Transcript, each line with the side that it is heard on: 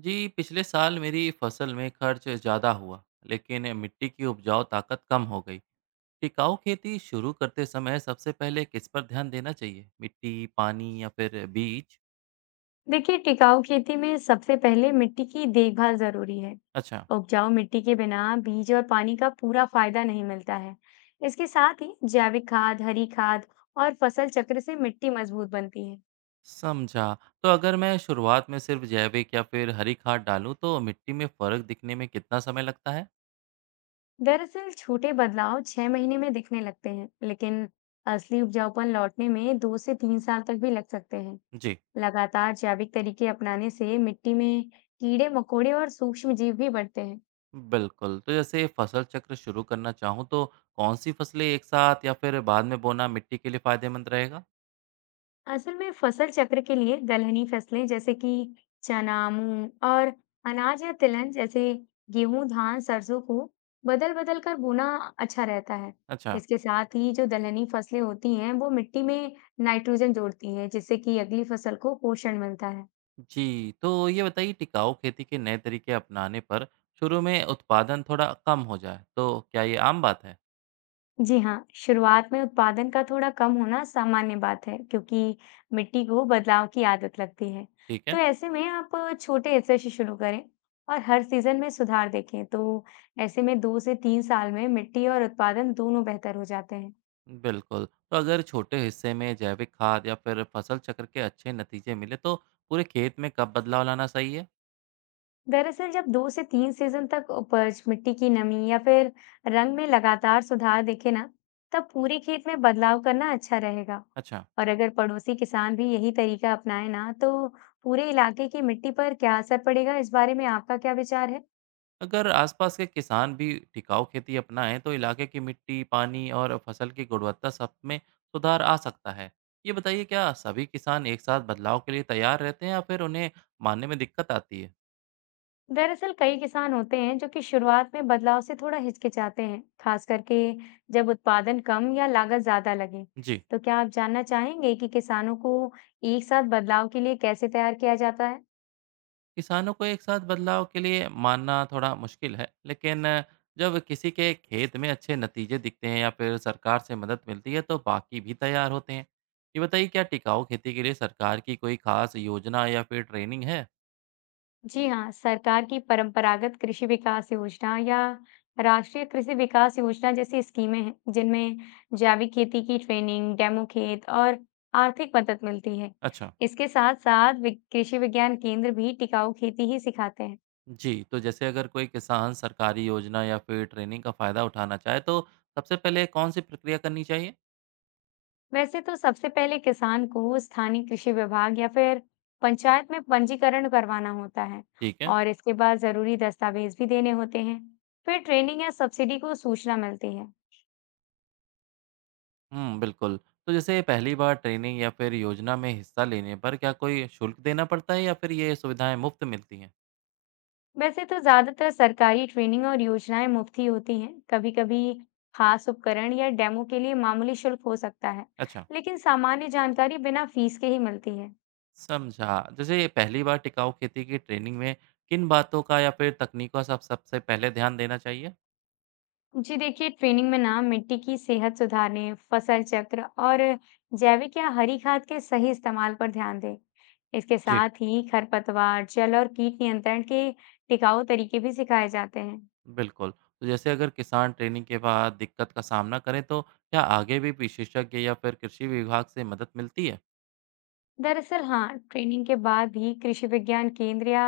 right: जी, पिछले साल मेरी फसल में खर्च ज़्यादा हुआ। लेकिन मिट्टी की उपजाऊ ताकत कम हो गई। टिकाऊ खेती शुरू करते समय सबसे पहले किस पर ध्यान देना चाहिए, मिट्टी, पानी या फिर बीज?
left: देखिए टिकाऊ खेती में सबसे पहले मिट्टी की देखभाल जरूरी है।
right: अच्छा।
left: उपजाऊ मिट्टी के बिना बीज और पानी का पूरा फायदा नहीं मिलता है। इसके साथ ही जैविक खाद, हरी खाद और फसल चक्र से मिट्टी मजबूत बनती है।
right: समझा। तो अगर मैं शुरुआत में सिर्फ जैविक या फिर हरी खाद डालूं तो मिट्टी में फर्क दिखने में कितना समय लगता है?
left: दरअसल छोटे बदलाव 6 महीने में दिखने लगते हैं, लेकिन असली उपजाऊपन लौटने में 2 से 3 साल तक भी लग सकते हैं।
right: जी।
left: लगातार जैविक तरीके अपनाने से मिट्टी में कीड़े मकोड़े और सूक्ष्म जीव भी बढ़ते हैं।
right: बिल्कुल, तो जैसे फसल चक्र शुरू करना चाहूँ तो कौन सी फसलें एक साथ या फिर बाद में बोना मिट्टी के लिए फायदेमंद रहेगा?
left: असल में फसल चक्र के लिए दलहनी फसलें जैसे कि चना, मूंग और अनाज या तिलहन जैसे गेहूं, धान, सरसों को बदल बदल कर बोना अच्छा रहता है।
right: अच्छा।
left: इसके साथ ही जो दलहनी फसलें होती हैं, वो मिट्टी में नाइट्रोजन जोड़ती हैं, जिससे कि अगली फसल को पोषण मिलता है।
right: जी, तो ये बताइए, टिकाऊ खेती के नए तरीके अपनाने पर शुरू में उत्पादन थोड़ा कम हो जाए, तो क्या ये आम बात है?
left: जी हाँ, शुरुआत में उत्पादन का थोड़ा कम होना सामान्य बात है, क्योंकि मिट्टी को बदलाव की आदत लगती है।
right: ठीक
left: तो
right: है।
left: ऐसे में आप छोटे हिस्से से शुरू करें और हर सीजन में सुधार देखें। तो ऐसे में 2 से 3 साल में मिट्टी और उत्पादन दोनों बेहतर हो जाते हैं।
right: बिल्कुल। तो अगर छोटे हिस्से में जैविक खाद या फिर फसल चक्र के अच्छे नतीजे मिले तो पूरे खेत में कब बदलाव लाना सही है?
left: दरअसल जब 2 से 3 सीजन तक उपज, मिट्टी की नमी या फिर रंग में लगातार सुधार दिखे ना, तब पूरे खेत में बदलाव करना अच्छा रहेगा।
right: अच्छा।
left: और अगर पड़ोसी किसान भी यही तरीका अपनाए ना, तो पूरे इलाके की मिट्टी पर क्या असर पड़ेगा, इस बारे में आपका क्या विचार है?
right: अगर आसपास के किसान भी टिकाऊ खेती अपनाएं तो इलाके की मिट्टी, पानी और फसल की गुणवत्ता सब में सुधार आ सकता है। ये बताइए, क्या सभी किसान एक साथ बदलाव के लिए तैयार रहते हैं या फिर उन्हें मानने में दिक्कत आती है?
left: दरअसल कई किसान होते हैं जो कि शुरुआत में बदलाव से थोड़ा हिचकिचाते हैं, खास करके जब उत्पादन कम या लागत ज्यादा लगे।
right: जी।
left: तो क्या आप जानना चाहेंगे कि किसानों को एक साथ बदलाव के लिए कैसे तैयार किया जाता है?
right: किसानों को एक साथ बदलाव के लिए मानना थोड़ा मुश्किल है, लेकिन जब किसी के खेत में अच्छे नतीजे दिखते हैं या फिर सरकार से मदद मिलती है तो बाकी भी तैयार होते हैं। ये बताइए, क्या टिकाऊ खेती के लिए सरकार की कोई खास योजना या फिर ट्रेनिंग है?
left: जी हाँ, सरकार की परंपरागत कृषि विकास योजना या राष्ट्रीय कृषि विकास योजना जैसी स्कीमें हैं जिनमें जैविक खेती की ट्रेनिंग, डेमो खेत और आर्थिक मदद मिलती है।
right: अच्छा।
left: इसके साथ साथ कृषि विज्ञान केंद्र भी टिकाऊ खेती ही सिखाते हैं।
right: जी, तो जैसे अगर कोई किसान सरकारी योजना या फिर ट्रेनिंग का फ़ायदा उठाना चाहे तो सबसे पहले कौन सी प्रक्रिया करनी चाहिए?
left: वैसे तो सबसे पहले किसान को स्थानीय कृषि विभाग या फिर पंचायत में पंजीकरण करवाना होता है,
right: ठीक है।
left: और इसके बाद जरूरी दस्तावेज भी देने होते हैं। फिर ट्रेनिंग या सब्सिडी को सूचना मिलती है।
right: हम्म, बिल्कुल। तो जैसे पहली बार ट्रेनिंग या फिर योजना में हिस्सा लेने पर क्या कोई शुल्क देना पड़ता है या फिर ये सुविधाएं मुफ्त मिलती हैं?
left: वैसे तो ज्यादातर सरकारी ट्रेनिंग और योजनाएं मुफ्त ही होती हैं। कभी-कभी खास उपकरण या डेमो के लिए मामूली शुल्क हो सकता है,
right: अच्छा।
left: लेकिन सामान्य जानकारी बिना फीस के ही मिलती है।
right: समझा। जैसे पहली बार टिकाऊ खेती की ट्रेनिंग में किन बातों का या फिर तकनीकों का सब सबसे पहले ध्यान देना चाहिए?
left: जी देखिए, ट्रेनिंग में ना मिट्टी की सेहत सुधारने, फसल चक्र और जैविक या हरी खाद के सही इस्तेमाल पर ध्यान दें। इसके
right: जी।
left: साथ ही खरपतवार, जल और कीट नियंत्रण के टिकाऊ तरीके भी सिखाए जाते हैं।
right: बिल्कुल, तो जैसे अगर किसान ट्रेनिंग के बाद दिक्कत का सामना करें तो क्या आगे भी विशेषज्ञ या फिर कृषि विभाग से मदद मिलती है?
left: दरअसल हाँ, ट्रेनिंग के बाद भी कृषि विज्ञान केंद्र या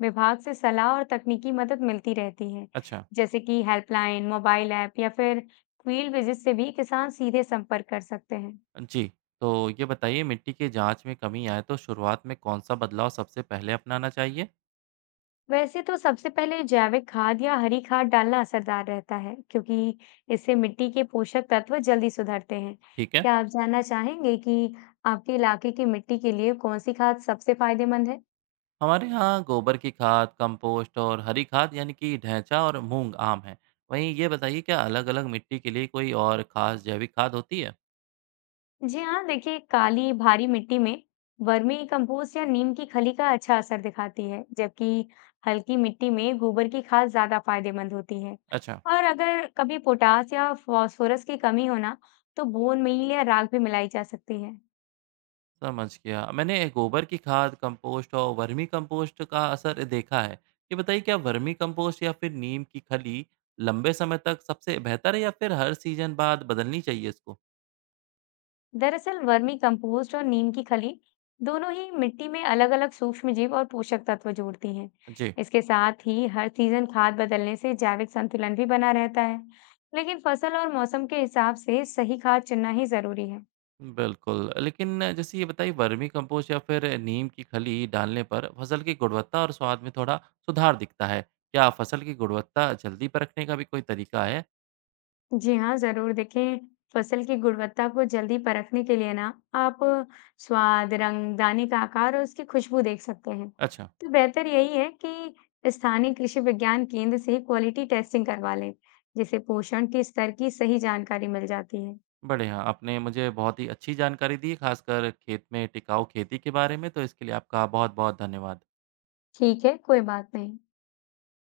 left: विभाग से सलाह और तकनीकी मदद मिलती रहती है,
right: अच्छा।
left: जैसे कि हेल्पलाइन, मोबाइल ऐप या फिर फील्ड विजिट से भी किसान सीधे संपर्क कर सकते हैं।
right: जी। तो ये बताइए, मिट्टी की जाँच में कमी आए तो शुरुआत में कौन-सा बदलाव सबसे पहले अपनाना चाहिए?
left: वैसे तो सबसे पहले जैविक खाद या हरी खाद डालना असरदार रहता है, क्योंकि इससे मिट्टी के पोषक तत्व जल्दी सुधरते हैं।
right: ठीक है।
left: क्या आप जानना चाहेंगे कि आपके इलाके की मिट्टी के लिए कौन सी खाद सबसे फायदेमंद है?
right: हमारे यहाँ गोबर की खाद, कंपोस्ट और हरी खाद यानी कि ढैंचा और मूंग आम है। वहीं ये बताइए, क्या अलग अलग मिट्टी के लिए कोई और खास जैविक खाद होती है?
left: जी हाँ, देखिए, काली भारी मिट्टी में वर्मी कंपोस्ट या नीम की खली का अच्छा असर दिखाती है, जबकि हल्की मिट्टी में गोबर की खाद ज्यादा फायदेमंद होती है।
right: अच्छा।
left: और अगर कभी पोटास या फास्फोरस की कमी हो ना, तो बोन मील या राख भी मिलाई जा सकती है।
right: समझ गया, मैंने गोबर की खाद, कंपोस्ट और वर्मी कंपोस्ट का असर देखा है। ये बताइए, क्या वर्मी कंपोस्ट या फिर नीम की खली लंबे समय तक सबसे बेहतर है या फिर हर सीजन बाद बदलनी चाहिए इसको?
left: दरअसल वर्मी कंपोस्ट और नीम की खली दोनों ही मिट्टी में अलग-अलग सूक्ष्म जीव और पोषक तत्व जोड़ती हैं।
right: जी।
left: इसके साथ ही हर सीजन खाद बदलने से जैविक संतुलन भी बना रहता है। लेकिन फसल और मौसम के हिसाब से सही खाद चुनना ही जरूरी है।
right: बिल्कुल, लेकिन जैसे ये बताइए, वर्मी कंपोस्ट या फिर नीम की खली डालने पर फसल की गुणवत्ता और स्वाद में थोड़ा सुधार दिखता है। क्या फसल की गुणवत्ता जल्दी परखने का भी कोई तरीका है?
left: जी हाँ, ज़रूर देखें, फसल की गुणवत्ता को जल्दी परखने के लिए ना आप स्वाद, रंग, दाने का आकार और उसकी खुशबू देख सकते हैं।
right: अच्छा।
left: तो बेहतर यही है कि स्थानीय कृषि विज्ञान केंद्र से क्वालिटी टेस्टिंग करवा लें, जिससे पोषण के स्तर की सही जानकारी मिल जाती है।
right: बढ़िया, आपने मुझे बहुत ही अच्छी जानकारी दी, खासकर खेत में टिकाऊ खेती के बारे में, तो इसके लिए आपका बहुत-बहुत धन्यवाद।
left: ठीक है, कोई बात नहीं।